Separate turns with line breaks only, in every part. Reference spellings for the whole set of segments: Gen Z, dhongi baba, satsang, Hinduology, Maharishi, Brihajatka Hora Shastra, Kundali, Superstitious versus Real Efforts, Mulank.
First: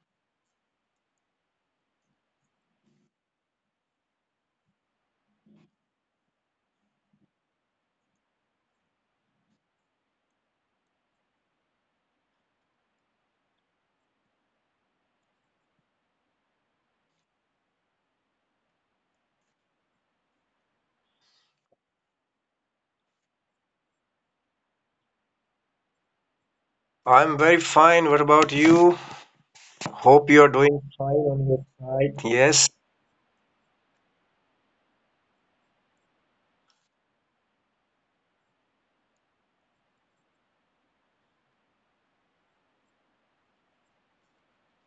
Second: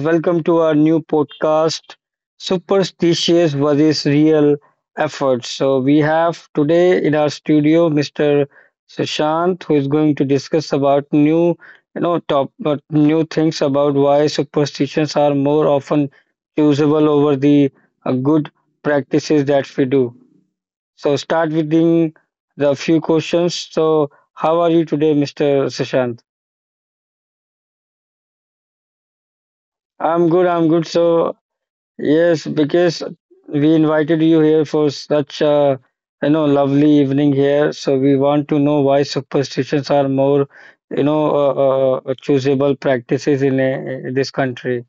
welcome to our new podcast, Superstitious versus Real Efforts. So, we have today in our studio Mr. Sushant, who is going to discuss about new, you know, top new things about why superstitions are more often usable over the good practices that we do. So, start with the few questions. So, how are you today, Mr. Sushant?
I'm very fine. What about you?
I'm
Hope
good.
you're
I'm
doing
good.
fine
So
on your side.
yes,
Yes.
because we invited you here for such a, you know, lovely evening here. So we want to know why superstitions are more, you know, choosable practices in this country.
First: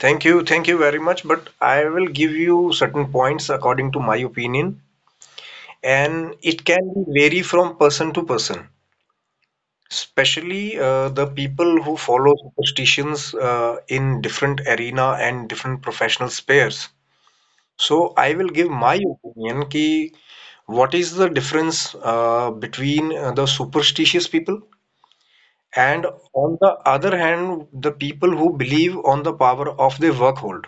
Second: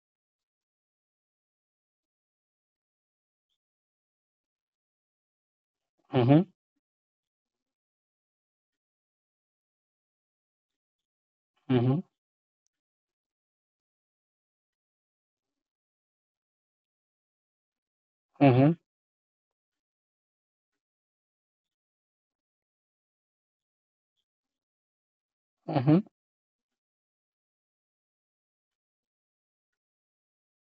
Thank you. Thank you very much. But I will give you certain points according to my opinion, and
Mm-hmm,
it can vary from person to person, especially the people who
mm-hmm,
follow superstitions in different arena and different professional spheres. So I will give
mm-hmm,
my opinion ki what is the difference between the superstitious people
mm-hmm.
and on the other hand, the people who believe on the power of their work hold.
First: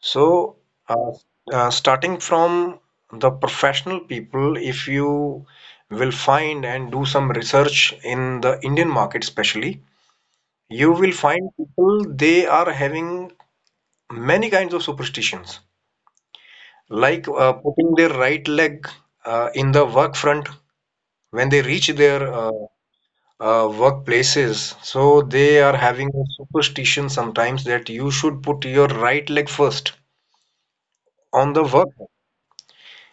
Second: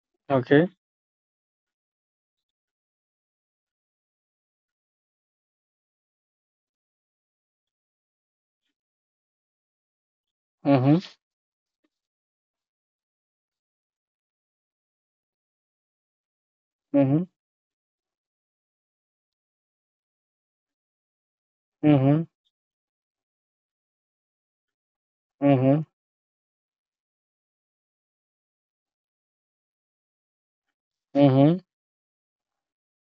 So,
Okay.
uh, starting from the professional people, if you will find and do some research in the Indian market, especially, you
Mm-hmm,
will find people they are having many kinds of superstitions,
mm-hmm,
like putting their right leg in the work front when they reach
mm-hmm,
their workplaces. So they are
mm-hmm,
having a superstition sometimes that you should put your right leg first on
mm-hmm,
the work.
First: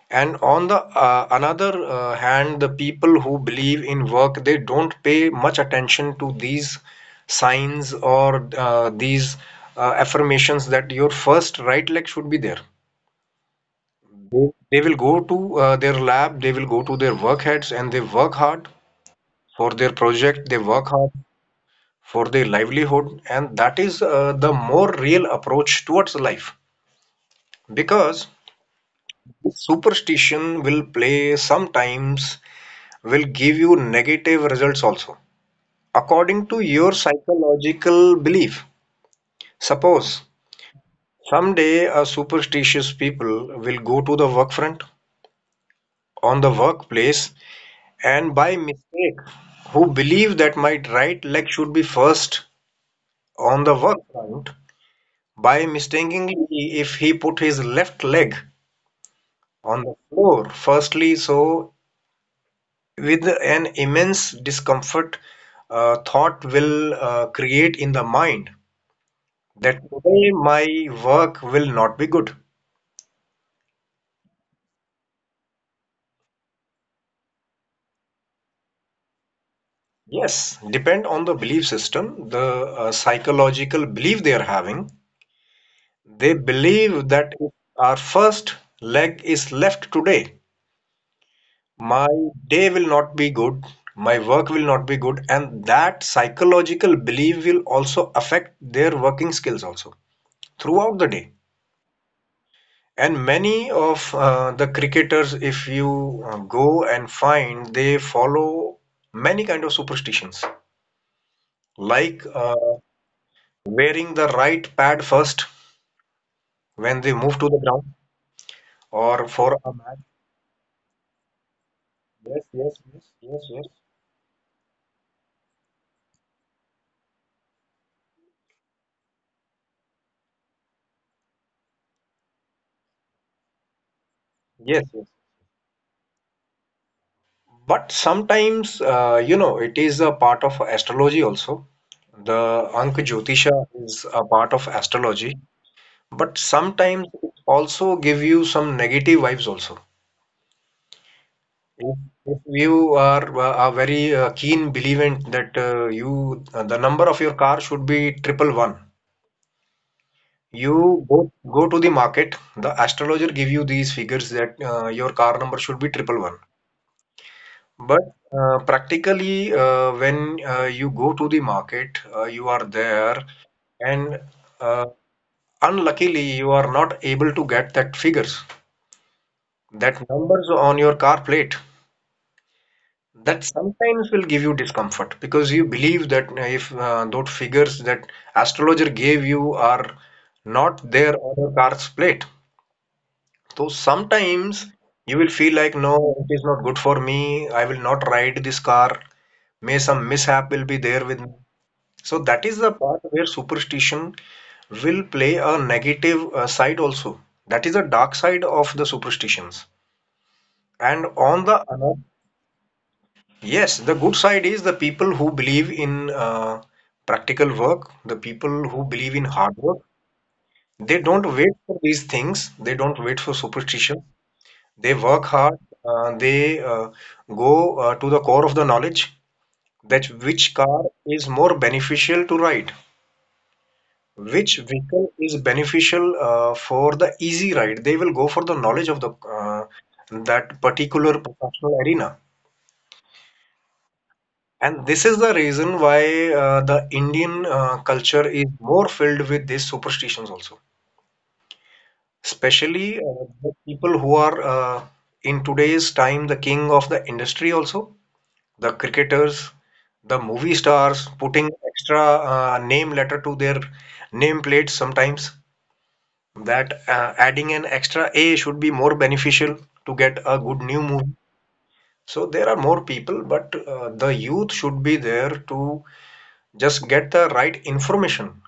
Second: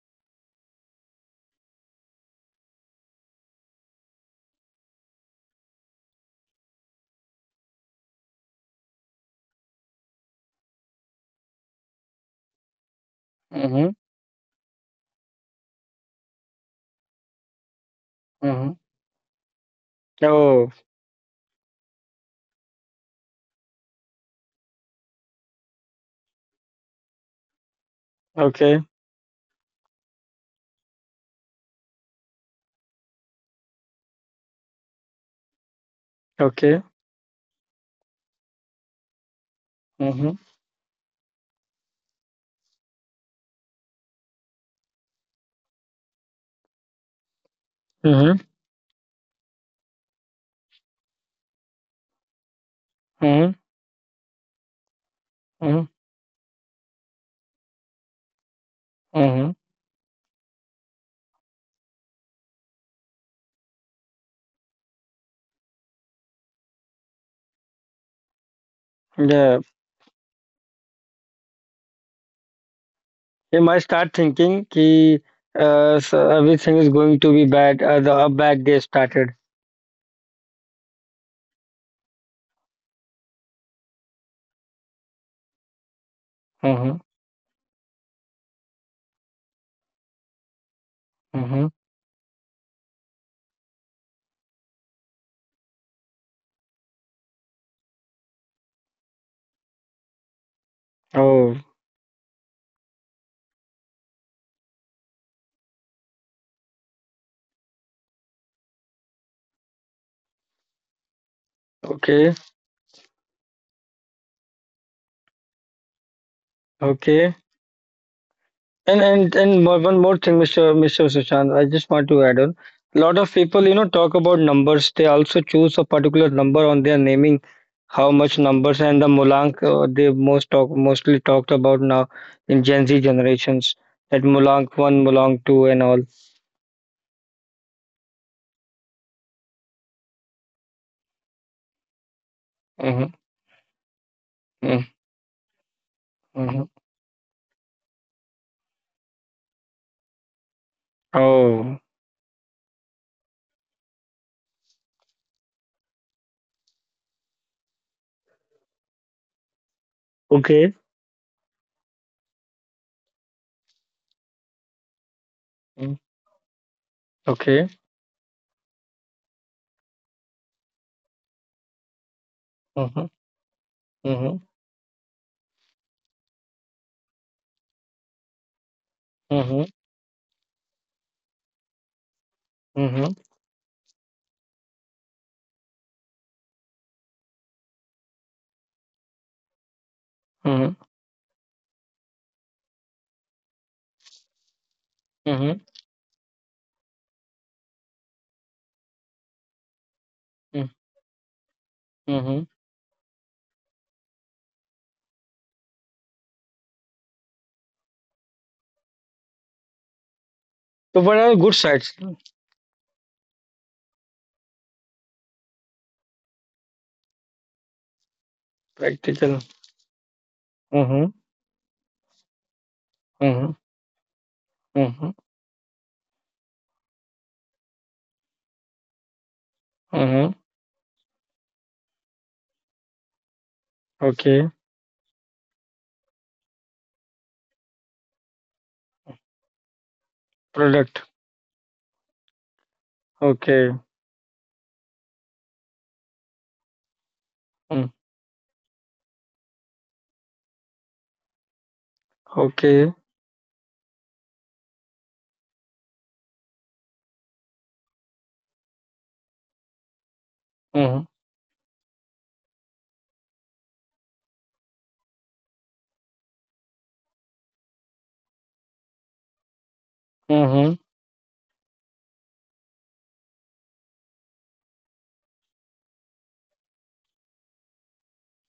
And on the another hand, the people who believe in work, they don't pay much attention to these signs or these affirmations that your first right leg should be there.
mm-hmm,
They will go to their lab, they will go to their work heads, and they work hard
mm-hmm.
for their project. They
Oh,
work hard for their livelihood, and that is the more real approach towards life because
okay,
superstition will play sometimes will give you negative results also according to
okay.
your psychological belief. Suppose
Mm-hmm,
someday a superstitious people will go to the work front on the workplace and
mm-hmm,
by mistake who believe that my right leg should be first on the work front, by
mm-hmm,
mistakenly if he put his left leg
mm-hmm.
on the floor firstly, so with an immense discomfort thought will create in the mind
Yeah.
that today my work will not be good.
They might start thinking ki, so everything is going to be bad, the bad day started.
Yes, depend on the belief system, the psychological belief they are having, they
Mhm,
believe that if our first leg is left today,
mhm.
my day will not be good, my work will not be good, and that psychological belief will also affect their working skills also throughout the day.
Oh,
And many of the cricketers, if you go and find, they follow many kind of superstitions, like
okay,
wearing the right pad first when they
okay.
move to the ground
And
or
and
for
and
a
more, one
match.
more thing, Mr. Sushant, I just want to add
Yes,
on.
yes,
A
yes,
lot of
yes,
people,
yes.
you know, talk about numbers. They also choose a particular number on their naming, how much numbers and the Mulank they mostly talked about now in Gen Z generations. That Mulank
Yes,
one,
yes.
Mulank two, and all.
But sometimes, it is a part of astrology also. The Ank
Mm-hmm,
Jyotisha is a part of
mm-hmm.
astrology, but
Mm-hmm.
sometimes it also give you some negative vibes also.
Oh,
If, if you are a very keen believer that you the number of your car should be triple one,
okay.
you go to the market. The astrologer give you these figures that your car number should be
Mm,
triple one.
okay.
But practically, when you go to the market, you are
Mhm,
there, and
mhm,
uh, unluckily, you are not able to get that figures,
mhm,
that numbers on your car plate.
mhm,
That sometimes will give you discomfort because you believe that if those figures that astrologer gave you are
mhm,
not there on your car's plate, so sometimes you will feel
mhm,
like, no, it is not good for me. I will not ride this car. May some mishap
mm,
will be there with me. So
mhm.
that is the part where superstition will play a negative side also. That is the dark side of the superstitions.
So
And
what are
on
good
the
sides?
other, yes, the good side is the people who believe in practical work, the people who believe in
Practical.
hard work.
Mm,
They
practical.
don't wait for these things. They don't wait for
Mhm,
superstition.
mhm,
They
mhm,
work hard. They go to the core of the knowledge that
mhm.
which car is more beneficial to ride.
Okay.
Which vehicle is beneficial for the easy ride? They will go for the knowledge of the that
Product.
particular professional arena.
Okay.
And this is the reason why the Indian
Mm,
culture is more filled with these superstitions also.
okay.
Especially the people who are in today's time the king of the industry also, the cricketers, the movie
Mhm,
stars putting extra name letter to their name plates sometimes that adding an extra A should be more beneficial to get a good
mhm,
new movie. So there are more people, but the youth should be there to just get the right information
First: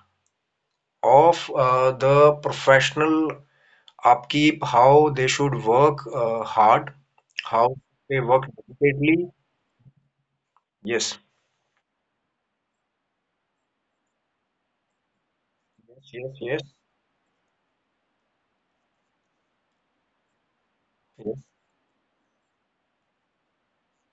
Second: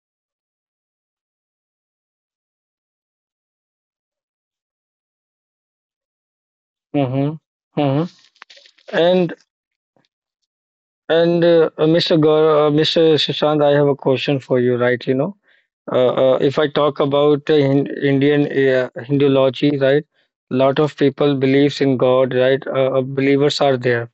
of the professional upkeep, how they should work hard,
mhm,
how
mhm.
they work dedicatedly.
And
Yes,
and Mr. Gaur, Mr. Shashant, I have a question for you, right? You know,
yes,
uh,
yes,
if
yes,
I talk about Indian Hinduology, right? Lot of people believes in god, right? Believers are there,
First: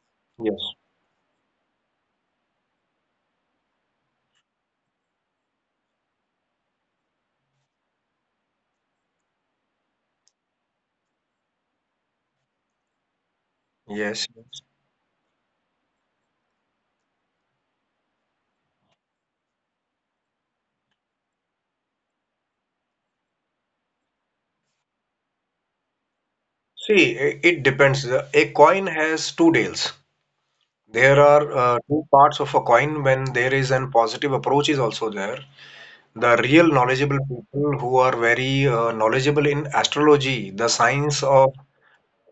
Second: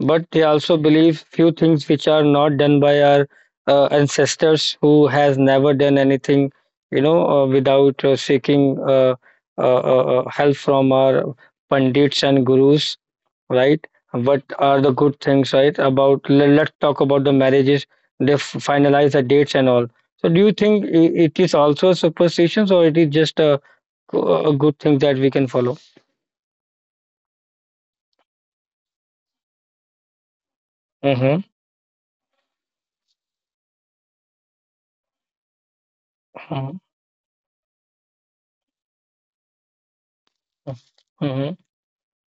but they
yes,
also believe few things which are not done by our ancestors, who has never done anything, you know, without seeking uh, help from our pandits and gurus, right?
yes.
What
Yes.
are the good things, right? About let's talk about the marriages. They finalize the dates and all. So do you think it is also superstitions, or it is just a good thing that we can follow?
See, it depends. A coin has two tails. There are
Mm-hmm.
two parts of a coin when there is an positive approach is also there. The real knowledgeable people who are very knowledgeable in astrology, the science
Mm-hmm.
of
Mm-hmm.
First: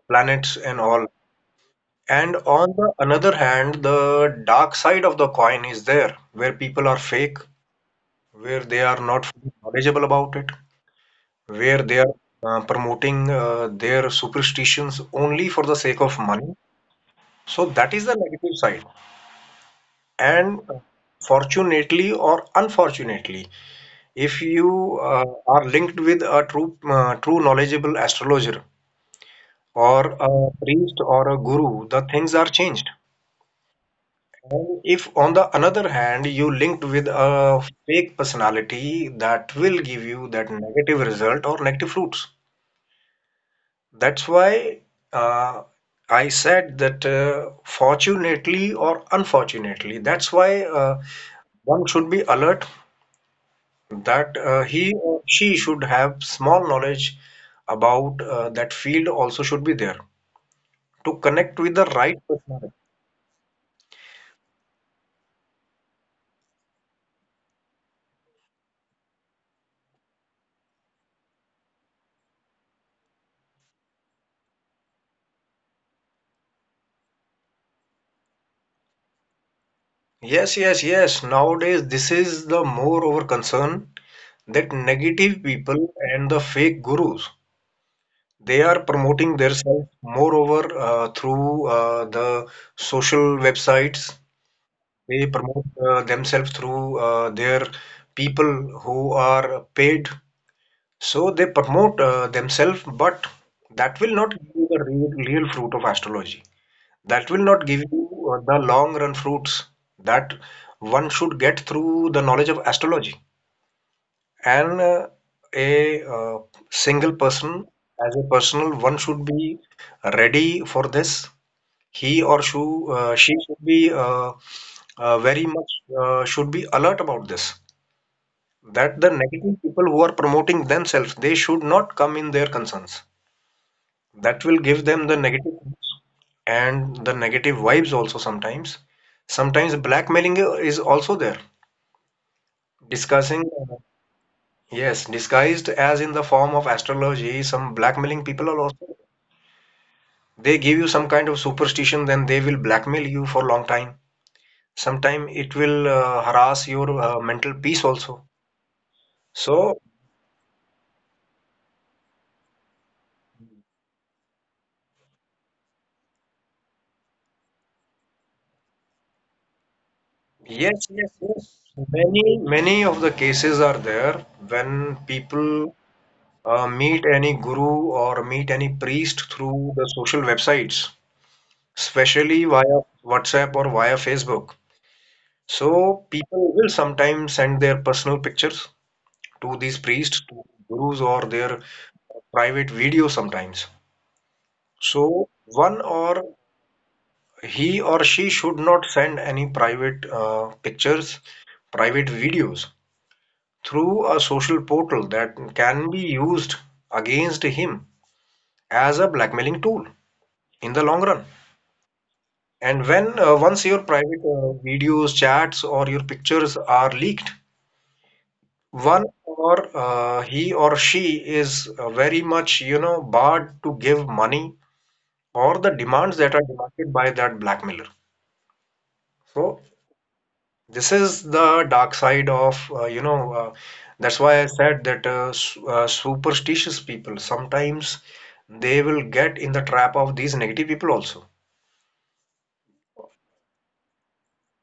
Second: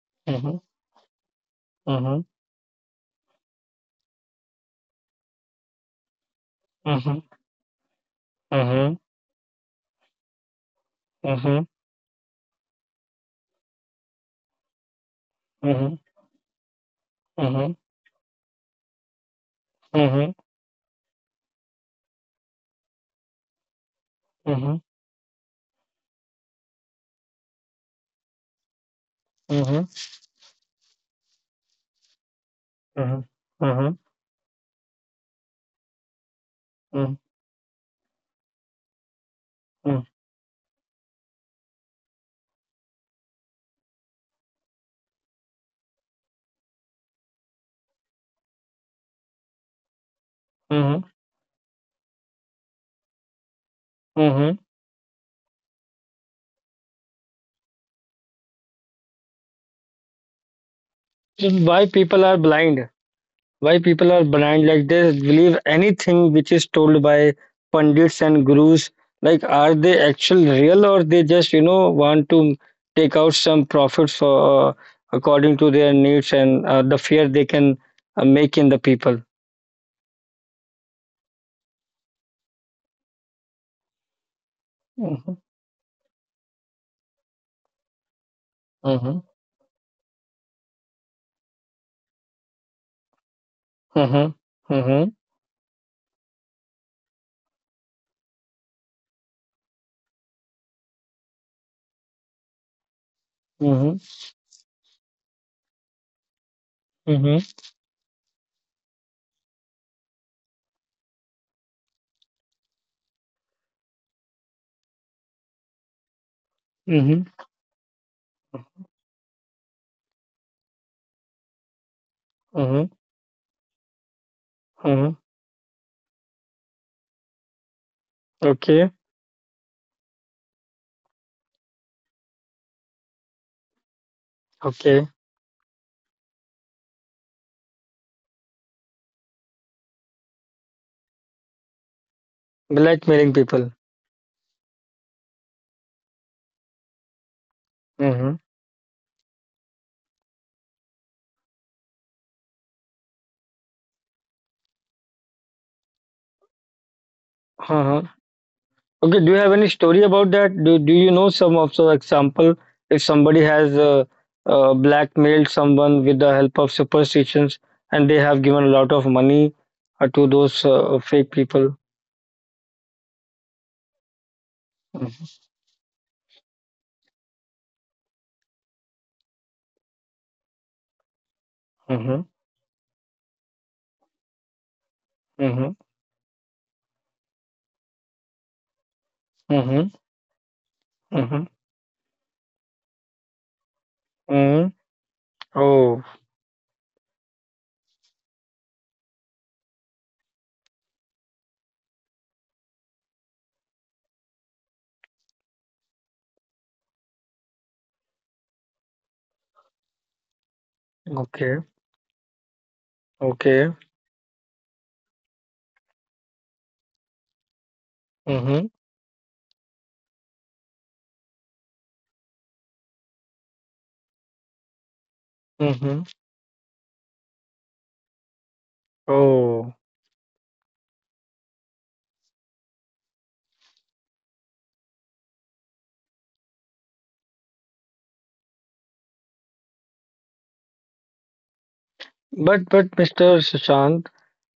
planets
Mm-hmm.
and all. And on the another hand, the dark side of the coin is there, where people are
Mm-hmm.
fake, where they
Mm-hmm.
are not fully knowledgeable about it,
Mhm,
where they are promoting their superstitions only for the
mhm,
sake of money. So
mhm,
that is the negative side.
mhm,
And fortunately or unfortunately, if
mhm,
you are linked with a true knowledgeable astrologer
mhm, mhm,
or a priest or a guru, the things are changed.
mhm, mhm, mhm,
And if, on the another hand, you linked with a fake personality, that will give you that negative result or negative fruits. That's why uh, I said that fortunately or unfortunately, that's why
mhm,
one should be alert that
mhm.
he or she should have small knowledge about that field also should be there to
So
connect with the
why
right
people are
person.
blind? Why people are blind? Like, they believe anything which is told by pundits and gurus. Like, are they actual real, or they just, you know, want to take out some profits for, according to their needs and the fear they can make in the people?
Yes, yes, yes. Nowadays, this is the more over concern that
Mhm,
negative people and the fake gurus they are
mhm,
promoting themselves moreover through the social websites.
mhm, mhm,
They promote themselves through their people who are paid. So they promote themselves, but that
mhm,
will not give you the real fruit of astrology. That
mhm,
will not give you the long run fruits that one should get through the knowledge of astrology. And a single
mhm,
person, as a personal, one should be ready for this. He or
mhm,
she should be
mhm.
very much should be alert about this.
Okay,
That the negative people who are promoting themselves, they should not come in their concerns that will give them
okay.
the negative and the negative vibes also. Sometimes blackmailing is also there
Blackmailing
discussing,
people.
yes, disguised as in the form of astrology. Some blackmailing
Mm-hmm.
people are also they give you some kind of superstition, then they will blackmail you for long time. Sometime it will harass your mental peace
Uh-huh.
also.
Okay, do you have any
So
story about that? Do you know some of so example if somebody has blackmailed someone with the help of superstitions, and they have given a lot of money to those
yes, yes,
fake
yes,
people?
many many of the cases are there when
Mm-hmm.
people meet any guru or meet any priest through the social websites,
Mm-hmm.
especially via WhatsApp or via Facebook. So
Mm-hmm.
people will sometimes send their personal pictures to these
Mm-hmm.
priests, to gurus, or
Mm-hmm.
their private videos sometimes.
Mm-hmm.
So one
Oh,
or he or she should not send any private pictures, private videos through a social portal that can be used against him as a blackmailing tool in the long run.
okay.
And when once
Okay.
your private videos, chats, or your pictures are leaked,
Mm-hmm.
one or he or she is very much, barred to give money or the
Mm-hmm.
demands that are demanded by that blackmailer. So
Oh.
this is the dark side of, that's why I said that superstitious people sometimes they will get in the trap of these negative people also.
But Mr. Sushant,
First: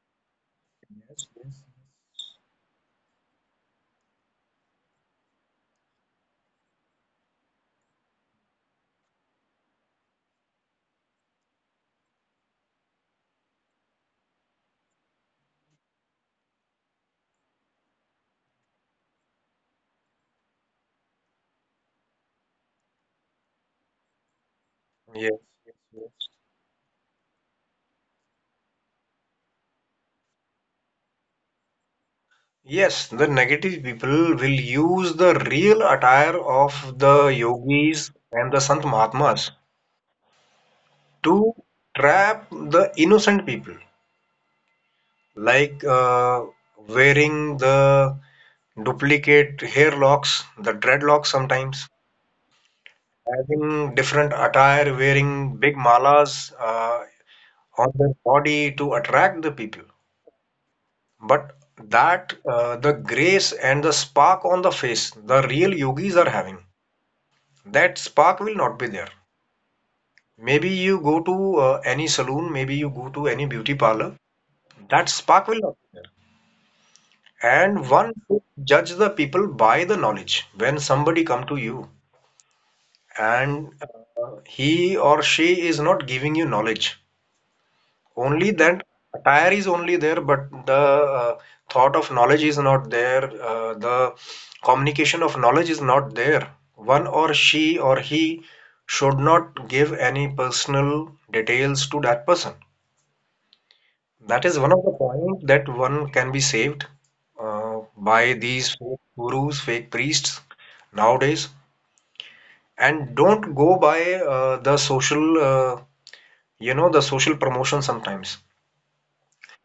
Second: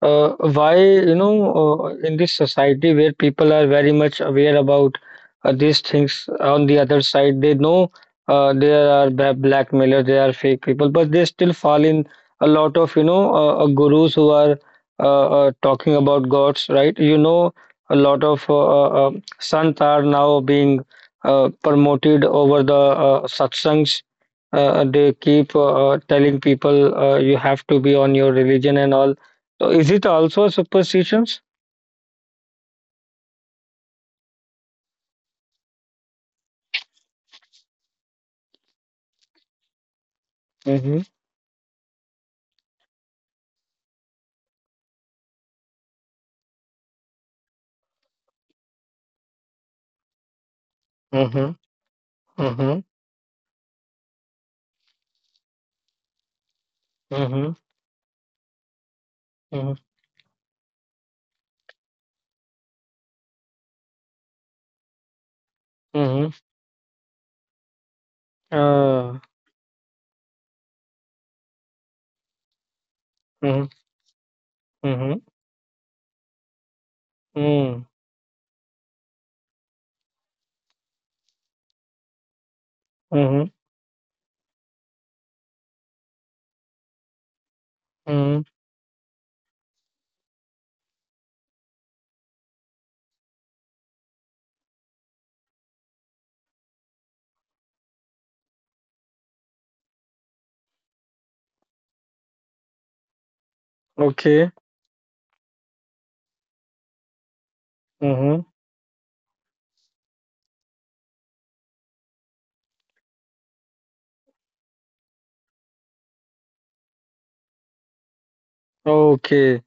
Why, you know, in this society where people are very much aware about these things, on the other side, they know there are blackmailers, there are fake people, but they still fall in a lot of, you know, gurus who are talking about gods, right? You know, a lot of sants are now being promoted over the satsangs. Uh, they
Yes.
keep uh, uh,
Yes.
telling people you have to be on your religion and all. So is it also a superstitions?
Yes, the negative people will use the real attire of the yogis and the Sant Mahatmas
Mm-hmm.
to trap the innocent people, like wearing the duplicate hair locks, the dreadlocks
Mm-hmm.
sometimes,
Mm-hmm.
having different attire, wearing big malas
Mm-hmm.
on their body to attract the
Mm-hmm.
people. But that the grace and the spark on the face, the real yogis are
Mm-hmm.
having. That spark will not be there.
Uh,
Maybe you go to any saloon, maybe you go to any
mm-hmm.
beauty parlor, that
Mm-hmm.
spark will not be there.
Mm,
And one should judge the people by the knowledge. When somebody come to you
mm-hmm.
and he or she is not giving you knowledge,
Mm-hmm.
only that attire is only there, but the thought of knowledge is not there. The communication of knowledge is not there. One or she or he should not give any personal details to that person. That
Okay,
is one of the point that one can be saved by
mm-hmm.
these fake gurus, fake priests nowadays. And don't go by the social, the social promotion sometimes.
Okay.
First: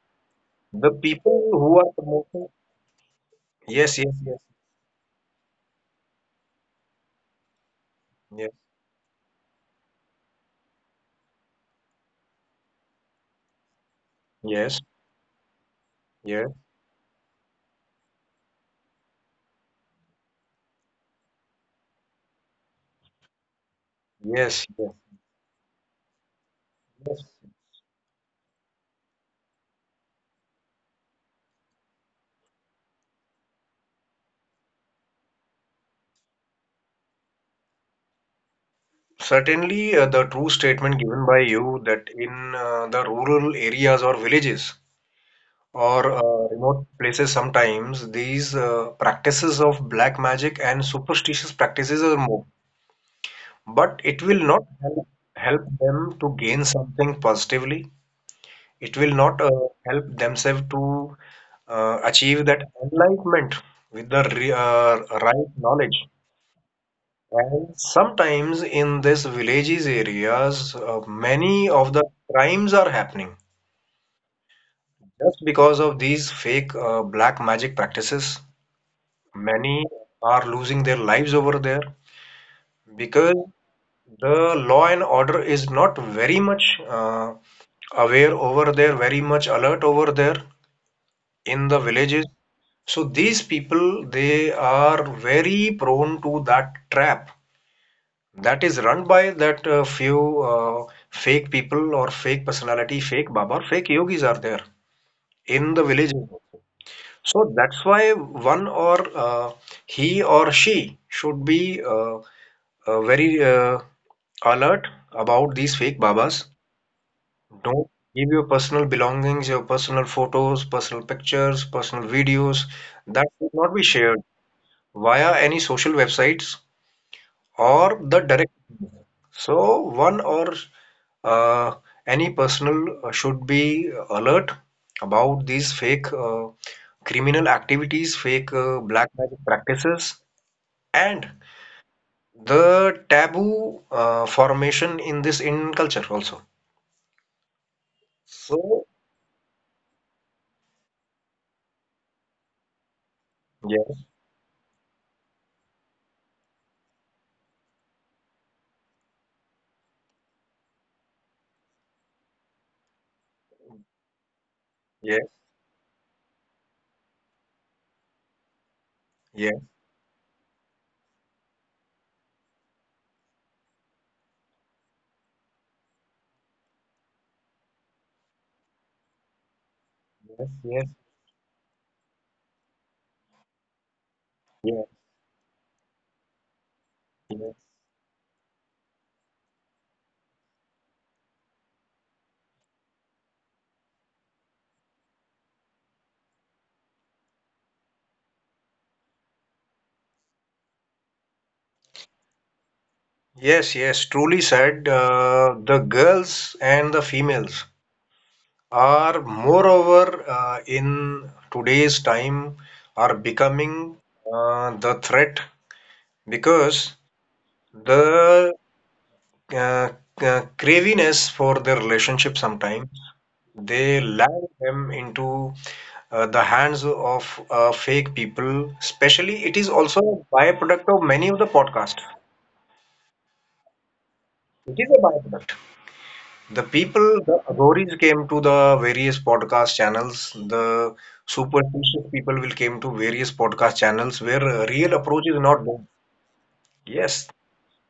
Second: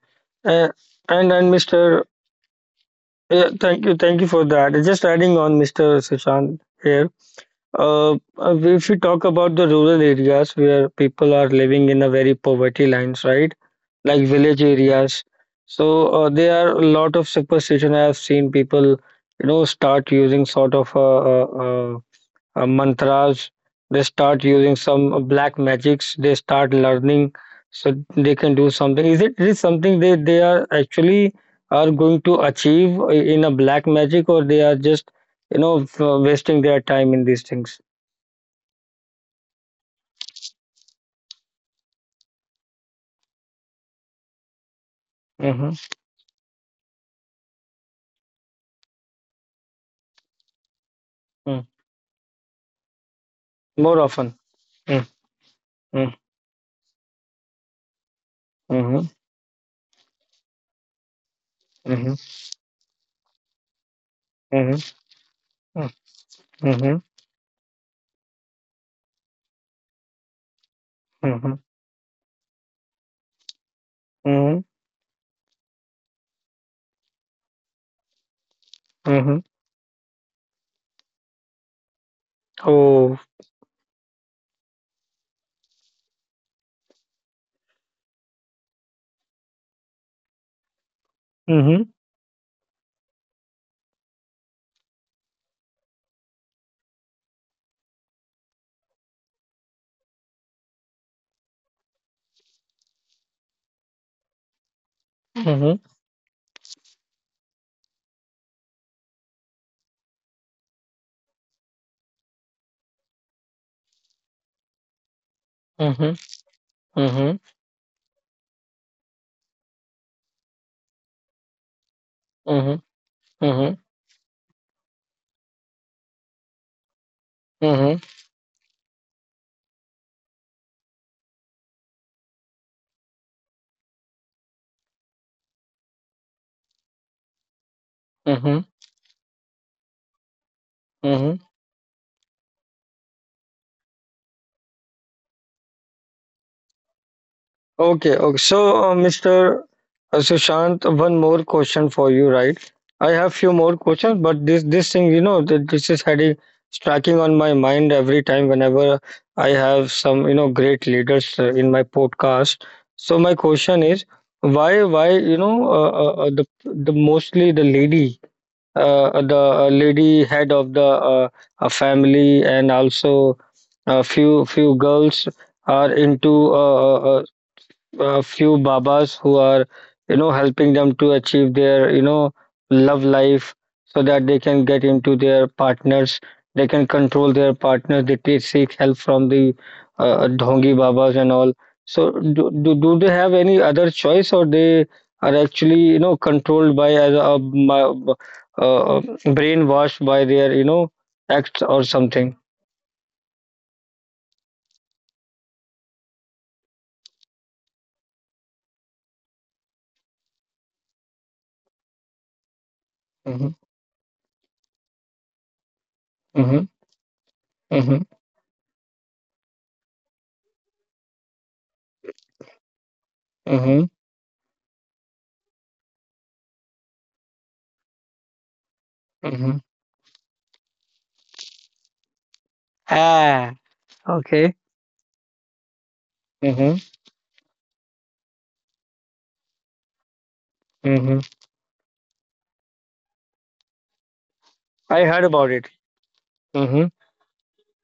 Uh,
The
and
people
and
who are
Mr.
promoting
Yeah,
yes, yes,
thank you for that. Just adding on, Mr. Sushant here. Uh,
yes,
if we talk about the rural areas where people are living in a very poverty lines, right? Like village
yes, yes,
areas. So
yes,
there are a lot of superstition. I have seen people, you know, start using sort of mantras. They start
yes,
using
yes.
some black magics. They start
Yes.
learning so they can do something. Is it something they are actually are going to achieve in a black magic, or they are just, you know, wasting their time in these things?
Certainly, the true statement given by you that in the rural areas or villages
Hmm.
or remote places, sometimes these practices of black magic and superstitious practices are more, but
More
it
often.
will not help,
Mm.
help
Mm.
them to gain something positively. It
Mm-hmm.
will not help themselves to
Mm-hmm.
achieve that enlightenment with the re right knowledge.
Mm-hmm. Mm-hmm.
And sometimes in this villages areas,
Mm-hmm.
many of the crimes are happening
Mhm,
just because of these fake black magic practices.
mhm.
Many are losing their lives over there
Oh.
because the law and order is not very much aware over there, very much alert over there in the
Mhm,
villages. So these people, they are very prone to that trap that is run by that few fake people or fake personality, fake Baba, or fake yogis are there in
mhm,
the villages. So that's why one or he or she should be very alert about these fake
mhm,
Babas.
mhm,
Don't give your personal belongings, your personal photos, personal pictures, personal videos.
mhm,
That should not
mhm,
be shared via any social websites or
mhm,
the direct move. So one or uh, any personal should be alert about these fake criminal activities, fake
mhm,
black magic practices, and
mhm.
the taboo formation in this Indian culture also.
Okay, okay.
So
So, Mr. Sushant, one more question for you, right? I have few more
yes,
questions, but this thing, you know, that this is heading striking on my mind every time whenever I have some, you know, great leaders in my podcast. So my question is, why
yes,
you know the mostly the lady the
yes,
lady head of the family, and also a few girls are into a few babas who are, you know,
yes,
helping
yes,
them to achieve their, you know, love life, so that they can
yes,
get into their partners, they can control their
yes.
partners, they take, seek help from the dhongi babas and all. So do they have any other choice, or they are actually, you know, controlled by as a, uh uh, brainwashed by their, you know, acts or something.
Yes, yes, truly said. The girls and the females are moreover in today's time are
Mm-hmm,
becoming the threat
mm-hmm,
because
mm-hmm,
the uh, craviness for the relationship sometimes
mm-hmm,
they land them into the hands of fake people, especially. It
mm-hmm.
is also a byproduct of many of the podcasts.
Ah, okay.
It is a byproduct. The people, the Agoris came to the various podcast channels. The
Mhm.
superstitious people will came to various podcast channels where a real
I
approach
heard
is
about
not
it.
done.
Mhm.
Yes.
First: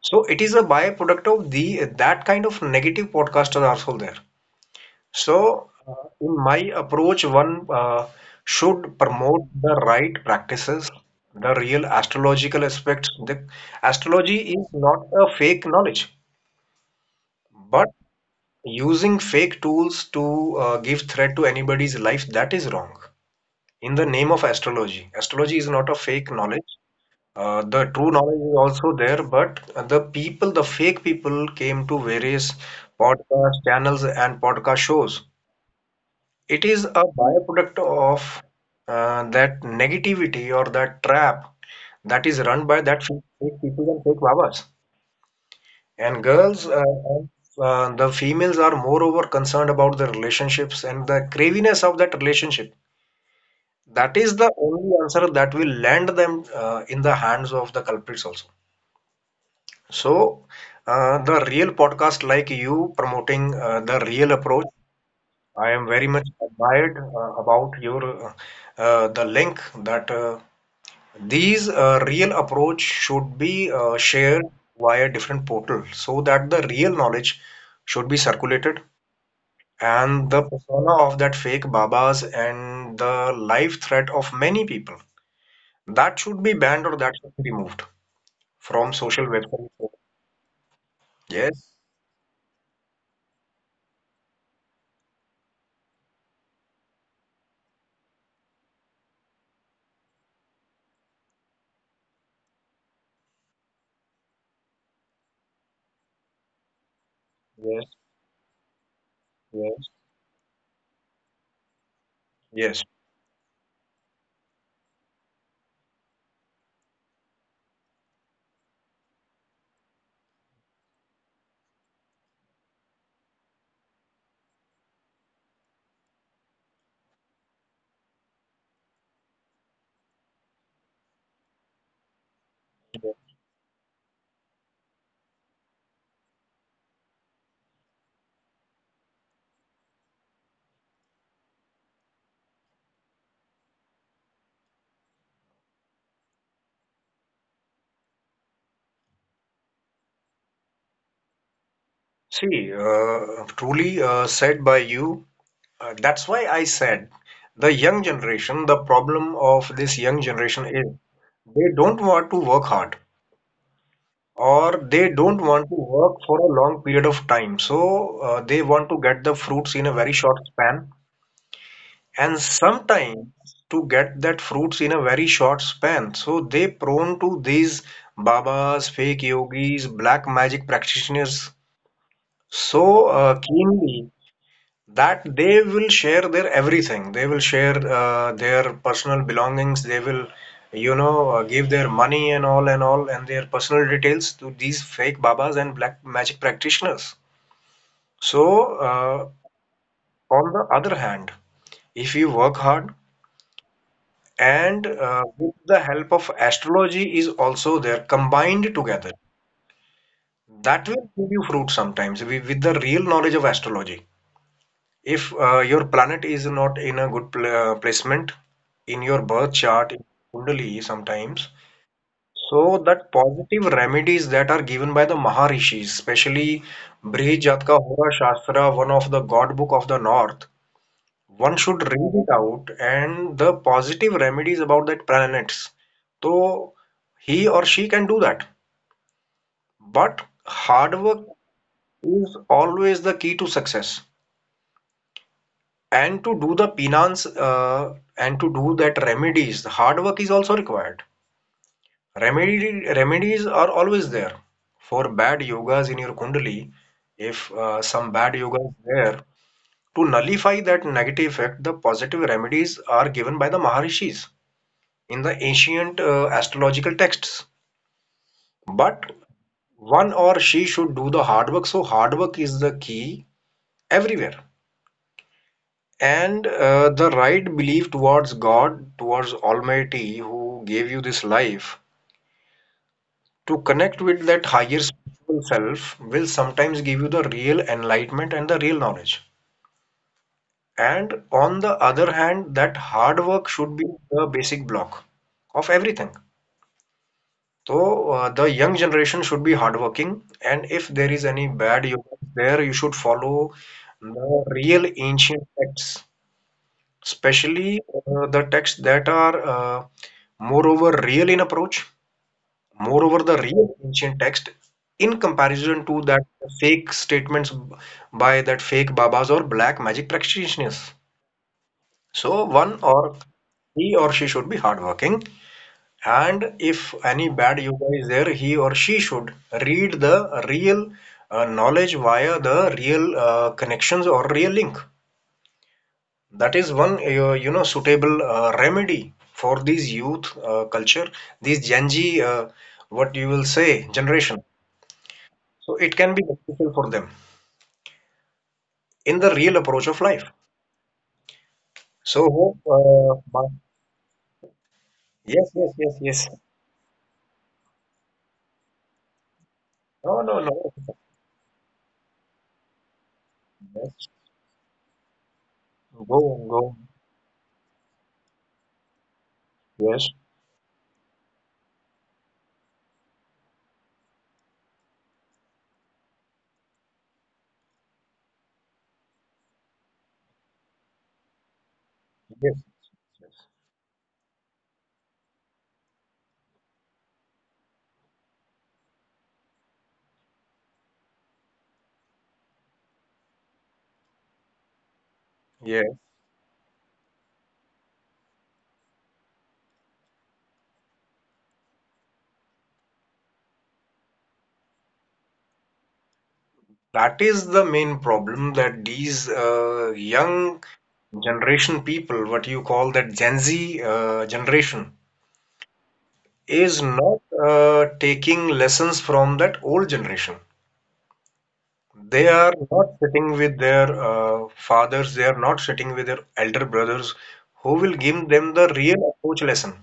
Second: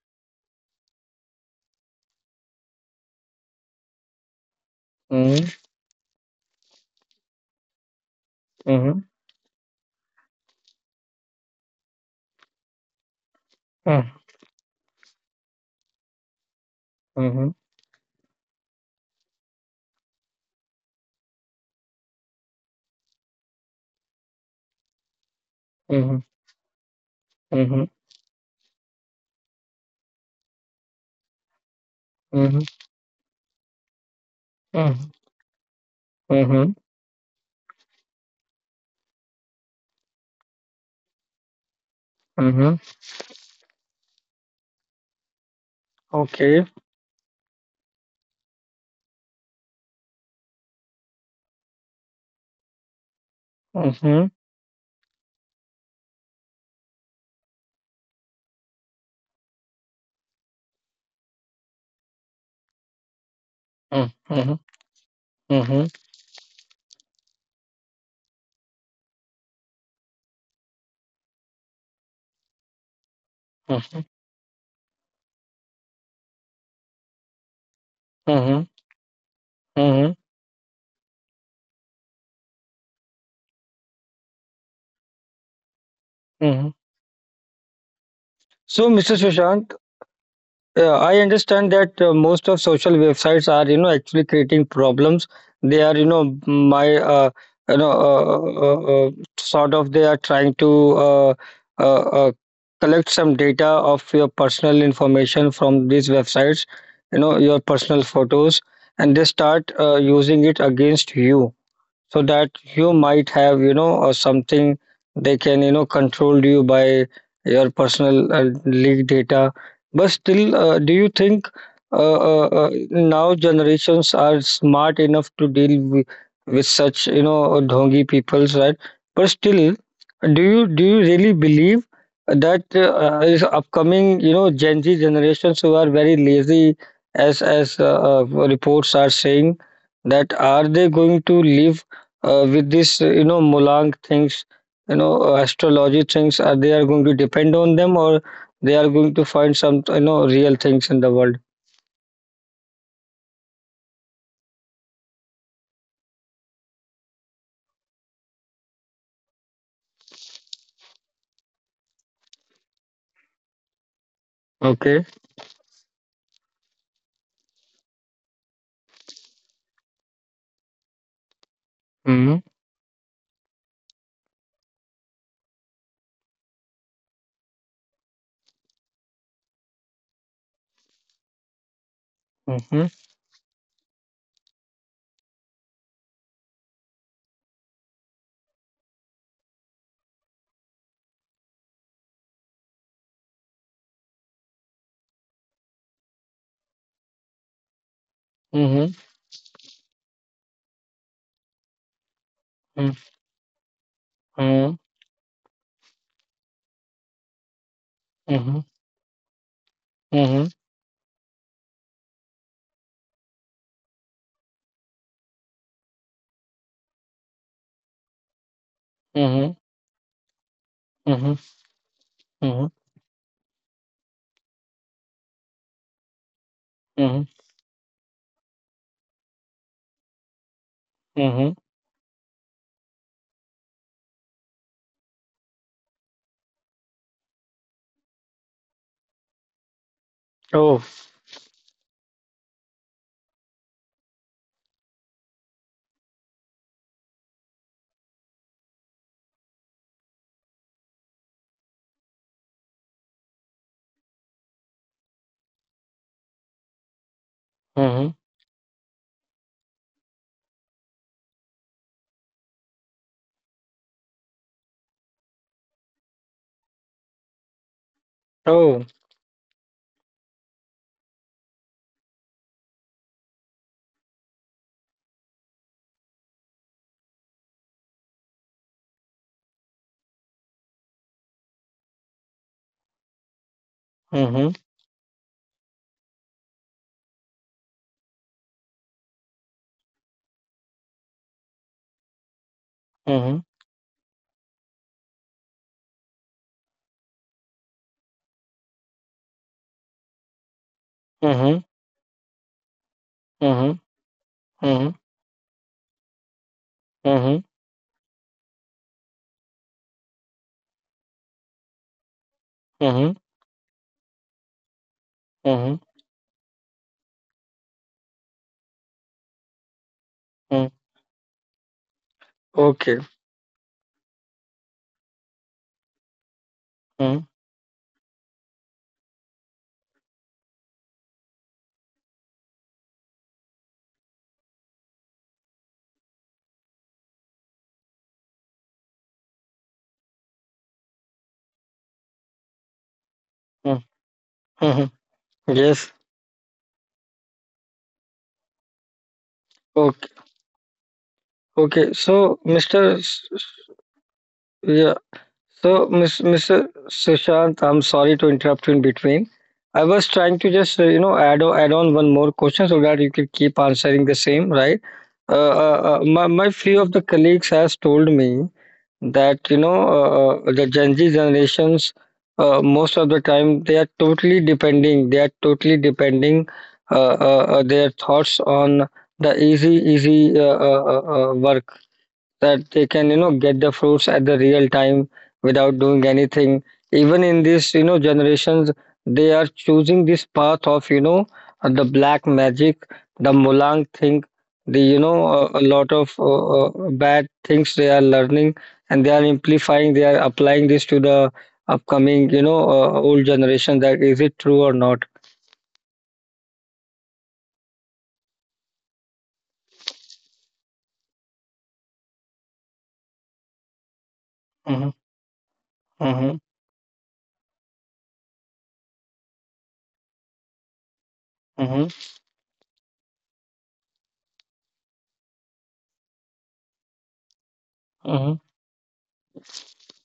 So it is a byproduct of the that kind of negative podcasters are also there.
Mhm.
So in my approach, one should
Mhm.
promote the right practices, the real astrological aspects. The
Mhm.
astrology is not a fake knowledge,
Mhm.
but using fake tools to give threat to anybody's life, that is wrong. In the name of astrology, astrology is not a
Mhm.
fake knowledge. The
Mhm.
true knowledge is also there, but the people, the fake people, came to various
Mhm.
podcast channels and podcast
Mhm.
shows. It
Mhm.
is a byproduct of that negativity or that trap that is run
Mhm.
by that fake people and fake babas. And girls,
Okay.
the females are moreover concerned about the relationships and the craviness of that relationship. That
Mhm.
is the only answer that will land them in the hands of the culprits also. So, the real podcast like you promoting the real
Mhm.
approach, I
Mhm.
am very much admired about your the link that These real approach should be
Mhm.
shared via different portals so that the real knowledge should be
Mhm.
circulated
Mhm.
and the persona of that fake babas and the life threat of many people that should be
Mhm.
banned or that should be removed
So,
from
Mr.
social
Sushant,
websites.
yeah, I understand
Yes,
that most of social websites are, you know, actually creating problems. They are, you know, my, you know, uh, uh, uh, uh, sort of they are trying to uh, uh, collect some data of your personal information from these websites, you know, your
yes,
personal photos, and they start
yes,
using it against you, so that
yes.
you might have, you know, or something they can, you know, control you by your personal leak data. But still, do you think now generations are smart enough to deal with such, you know, dhongi peoples, right? But still, do you really believe that is upcoming, you know, Gen Z generations who are very lazy, as reports are saying, that are they going to live with this, you know, Mulang things, you know, astrology things, are they are going to depend on them, or they are going to find some, you know, real things in the world?
See, truly said by you. That's why I said the young generation, the problem of this young generation is they don't want to work hard
Okay.
or they don't want to work for a long period of time. So they want to get the fruits in a very short span,
Mm-hmm.
and sometimes to get that fruits in a very short span. So they prone to these babas, fake yogis, black magic practitioners,
Mm-hmm.
so keenly that they will share their everything, they will share their personal belongings, they will you know give their money and all and all and their personal details to these fake babas and black magic practitioners.
Mm-hmm.
So uh, on the other hand, if you work hard
Mm-hmm.
and with the help of astrology is also there
Mm-hmm. Mm-hmm.
combined together,
Mm-hmm.
that will give you fruit sometimes with the real knowledge of astrology. If your planet is not in a good placement in your
Mm-hmm.
birth chart, in Kundali sometimes,
Mm-hmm.
so that positive remedies that are given by the Maharishis, especially
Mm-hmm.
Brihajatka Hora Shastra, one of the God book of the North,
Mm-hmm.
one should read it out and the positive remedies about that planets. So he or she can do that. But
Oh.
hard work is always the key to success. And to do the penance and to do that remedies, the hard work is also required. Remedies are always there for bad yogas in your Kundali. If
Mm-hmm.
some bad yoga is there, to nullify that negative effect, the positive remedies are given by the Maharishis in the ancient astrological texts.
Oh.
But one or she should do the hard work. So, hard work is the key everywhere. And the right belief towards God, towards Almighty, who gave you this life, to connect with
Mm-hmm.
that higher spiritual self will sometimes give you the real enlightenment and the real knowledge. And on the other hand, that hard
Mm-hmm.
work should be the basic block of everything. So the young generation should be hardworking, and if there is
Mm-hmm.
any bad yoga there, you should follow
Mm-hmm.
the
Mm-hmm.
real ancient texts,
Mm-hmm.
especially the texts that are moreover real in approach,
Mm-hmm.
moreover the real ancient text in
Mm-hmm.
comparison to that fake statements by that fake babas or black magic
Mm.
practitioners. So one
Okay.
or he or she should be hardworking, and if
Mm-hmm.
any bad yoga is there, he or she should read the real knowledge via the real connections or real link. That is one, you know, suitable remedy for these youth culture, these Gen Z, what you will say, generation.
Mm-hmm.
So
Yes.
it can be beneficial for them in the real approach
Okay.
of life.
Okay. So,
So,
Mr. S- S-
my-
yeah.
yes,
So,
yes, yes,
Miss
yes.
Mr. Sushant, I'm sorry to interrupt you in between. I was trying
No,
to
no,
just,
no.
you know, add on, add on one more question so that you can keep answering the
Yes.
same, right? My
Go,
my few of
go.
the colleagues has told me that, you know,
Yes,
the Gen Z generations most of the time they are totally depending they are totally depending uh, their thoughts on the easy work that
yes,
they can, you know, get the fruits at the real time without doing anything. Even in this, you know, generations, they are choosing this path of, you know, the black magic, the mulang thing, the, you know, a lot of
yes.
bad things they are learning, and they are applying this to the upcoming, you know, old generation. That is it true or not?
That is the main problem that these young generation people, what you call that Gen Z
Mhm,
generation,
mhm,
is not taking lessons from that old generation.
mhm,
They are not sitting with their fathers, they are not sitting with their elder brothers who will
mhm,
give them the real approach lesson.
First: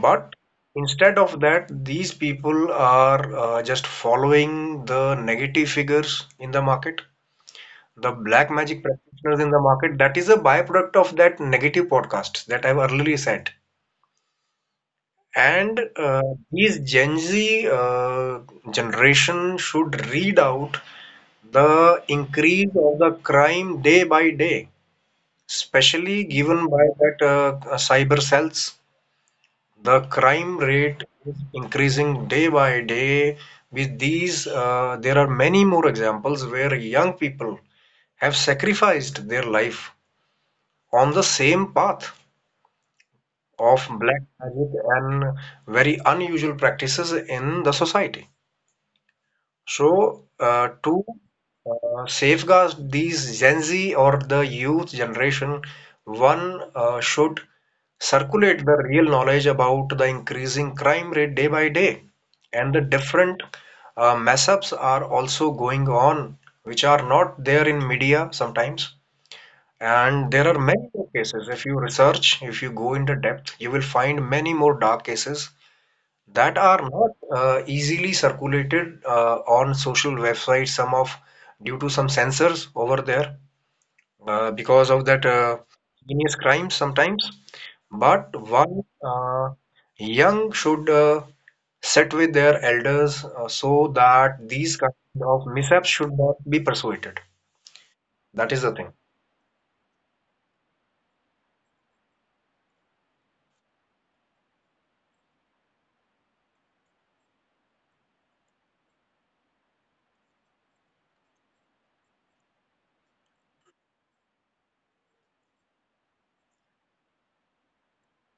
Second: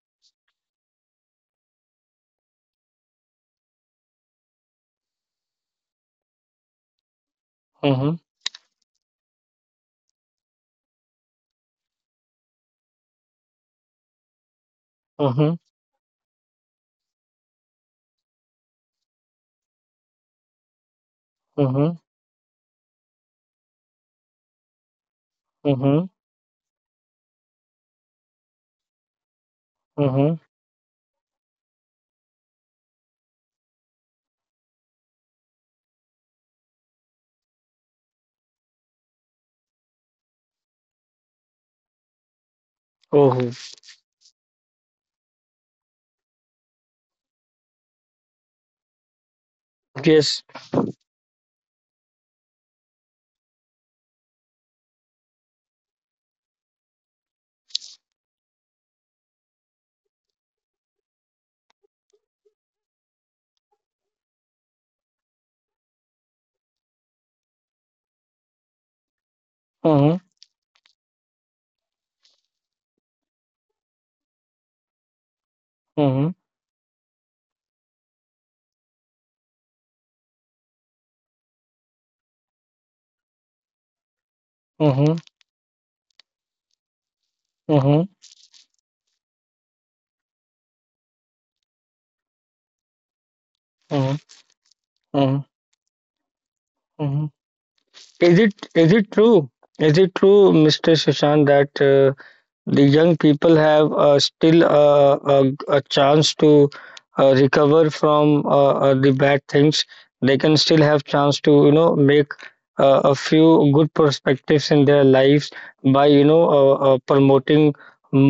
But instead of that, these people are just following the negative figures in the market,
mhm,
the
mhm,
black magic practitioners in the market. That is a byproduct of that negative podcast that I've earlier said.
mhm,
And these Gen Z generation should read out
mhm,
the increase of the crime day by day,
mhm,
especially given by that cyber cells. The
mhm.
crime rate is increasing day by day. With these, there are many more examples where young people have sacrificed their life on the same path
Oh.
of black magic and very unusual practices in the society.
Yes.
So, to safeguard these Gen Z or the youth generation, one should circulate the real knowledge about the increasing crime rate day by day. And the different mess ups are also going on, which are not there in media sometimes.
Uh-huh,
And there are many more cases. If you research, if you go into depth, you will find many more dark cases
uh-huh,
that are not easily circulated on social websites, some of due to some censors over there because of
uh-huh,
that heinous crimes sometimes.
uh-huh,
But one young should sit with their elders so
uh-huh,
that these kind of mishaps should not be persuaded.
uh-huh. Is
That is the
it
thing.
is it true? Is it true, Mr. Sushant, that the young people have still a chance to recover from the bad things? They can still have chance to, you know, make a few good perspectives in their lives by, you know, promoting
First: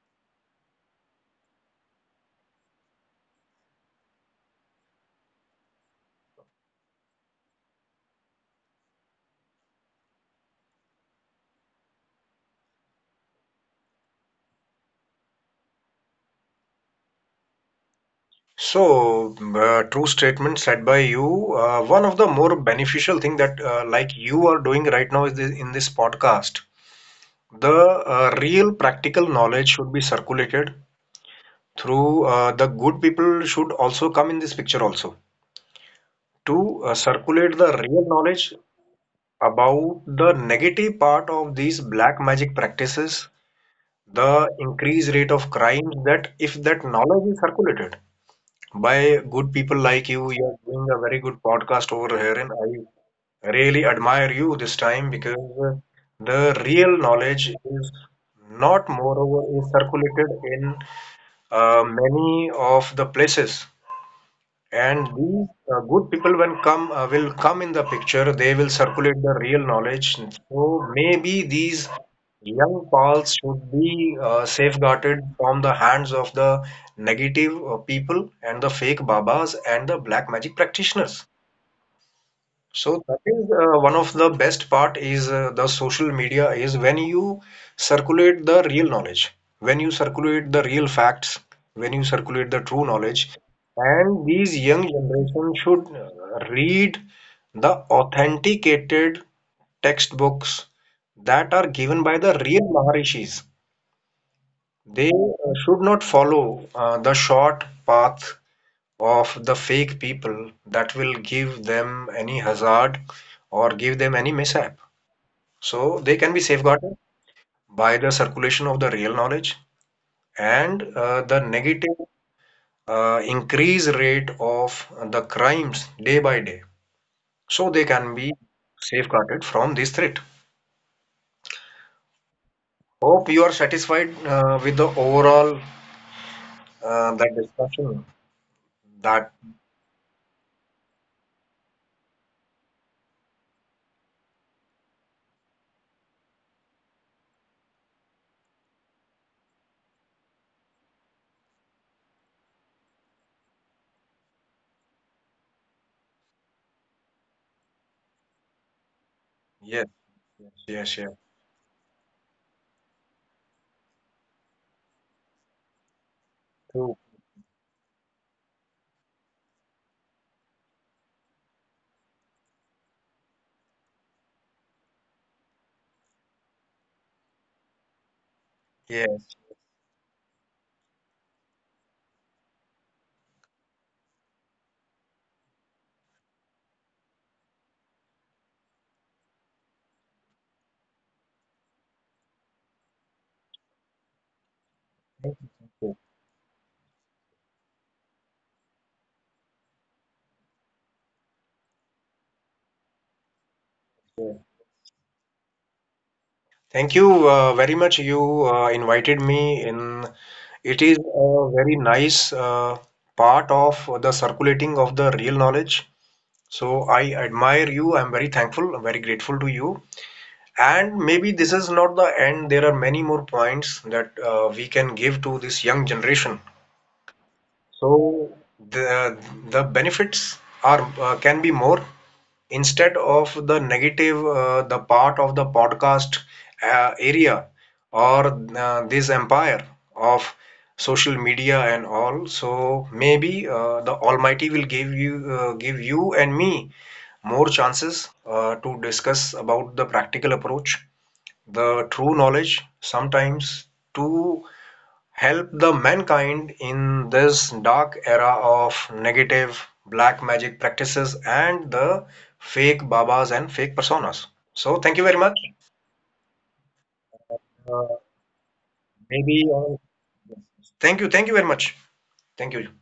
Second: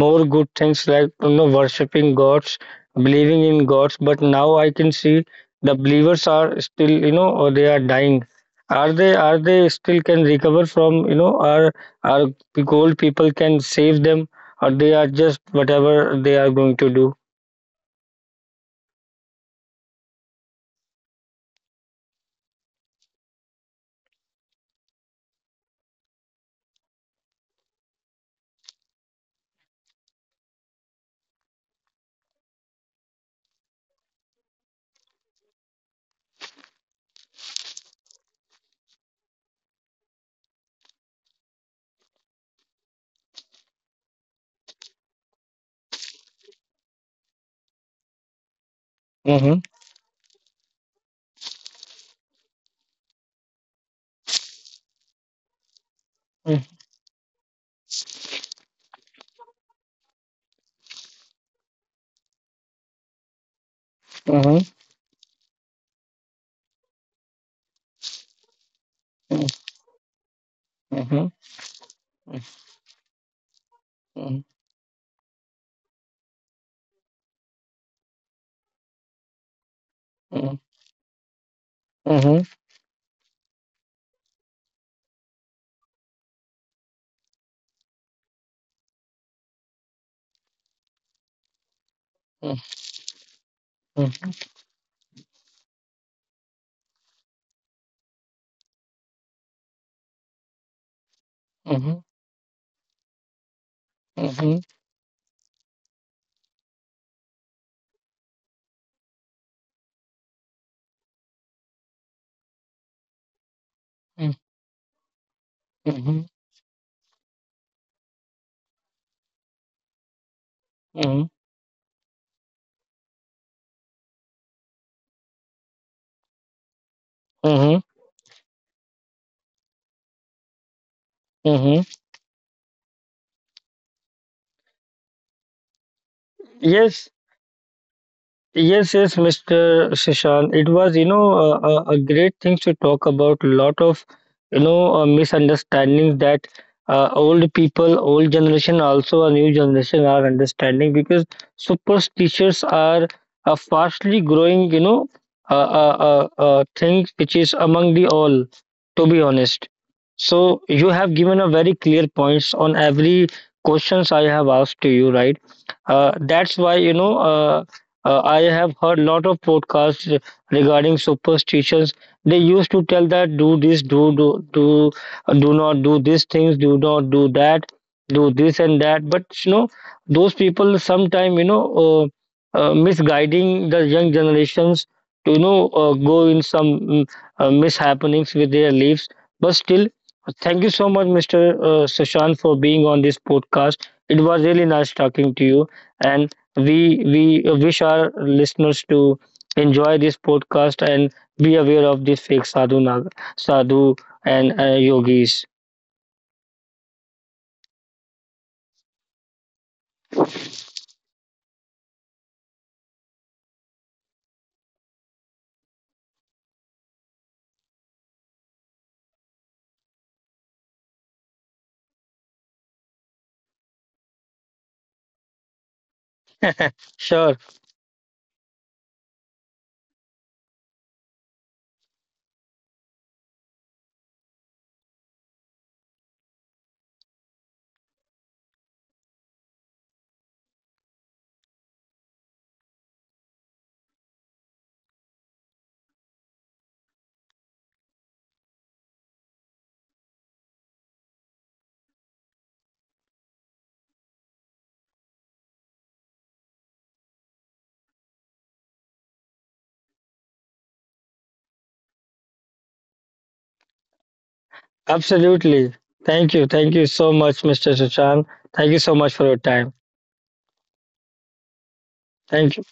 more good things, like, you know, worshiping gods, believing in gods. But now I can see the believers are still, you know, they are dying. Are they, still can recover from, you know, are gold people can save them, or they are just whatever they are going to do.
So, true statement said by you. One of the more beneficial thing that like you are doing right now is this, in this podcast, the real practical knowledge should be circulated through the good people should also come in this picture also to circulate the real knowledge about the negative part of these black magic practices, the increased rate of crimes that if that knowledge is circulated by
Mhm,
good people like you. You are doing a very good podcast over here, and I really admire you this time because the
mm,
real knowledge is not moreover is circulated in many of the places.
mhm,
And these good people, when come will come in the picture, they will circulate the
mm,
real knowledge. So
mhm, mm,
maybe these young pals should be
mm,
safeguarded from the hands of the negative people and the fake babas and the black magic
mm,
practitioners.
mhm,
So that is one of the best part is the social media is when you circulate the real knowledge, when you circulate the real facts, when you circulate
mm,
the true knowledge, and
mhm,
these young generation should read the authenticated textbooks that are
mhm,
given by the real Maharishis.
mhm,
They should not follow the short path of the fake people that will give them any hazard or give them any
mm,
mishap. So they
mhm,
can be safeguarded by the circulation of the real knowledge and
mhm,
the negative increase rate of the crimes day by day. So they
mhm,
can be safeguarded from this threat.
mhm.
Hope you are satisfied with the overall
Yes,
that discussion.
yes,
That
Mr. Shashank. It was, you know, a great thing to talk about. Lot of, you know, misunderstandings that old people, old generation, also a new generation are understanding, because superstitions are a fastly growing, you know, uh, uh, thing which is among the all, to be honest.
yes, yes,
So
yes,
you
yes.
have given a very clear points on every questions I have asked to you, right? That's
True.
why, you know, I have heard lot of podcasts regarding superstitions. They used to tell that do this, do not do these things, do not do that, do this and that.
Yes.
But you know, those people sometime, you know, misguiding the young generations to, you know, go in some mishappenings with their lives. But still, thank you so much, Mr. Sushant, for being on this podcast. It was really nice talking to you,
Yes,
and we wish our listeners to enjoy this podcast and be aware of these sadhu
yes.
and yogis.
Thank you very much. You invited me in. It is a very nice part of the circulating of the real knowledge. So I admire you. I'm very thankful. I'm very grateful to you. And maybe this is not the end. There are many more points that we can give to this young generation.
Sure.
So the the benefits are can be more instead of the negative the part of the podcast area or this empire of social media and all. So maybe the almighty will give you and me more chances to discuss about the practical approach, the true knowledge sometimes, to help the mankind in this dark era of negative black magic practices and the fake babas and fake personas. So thank you very much.
Absolutely. Thank you, thank you so much, Mr.
Uh,
Sushant. Thank you so much for
maybe
your time.
Thank you, thank you very much. Thank
Thank
you.
you.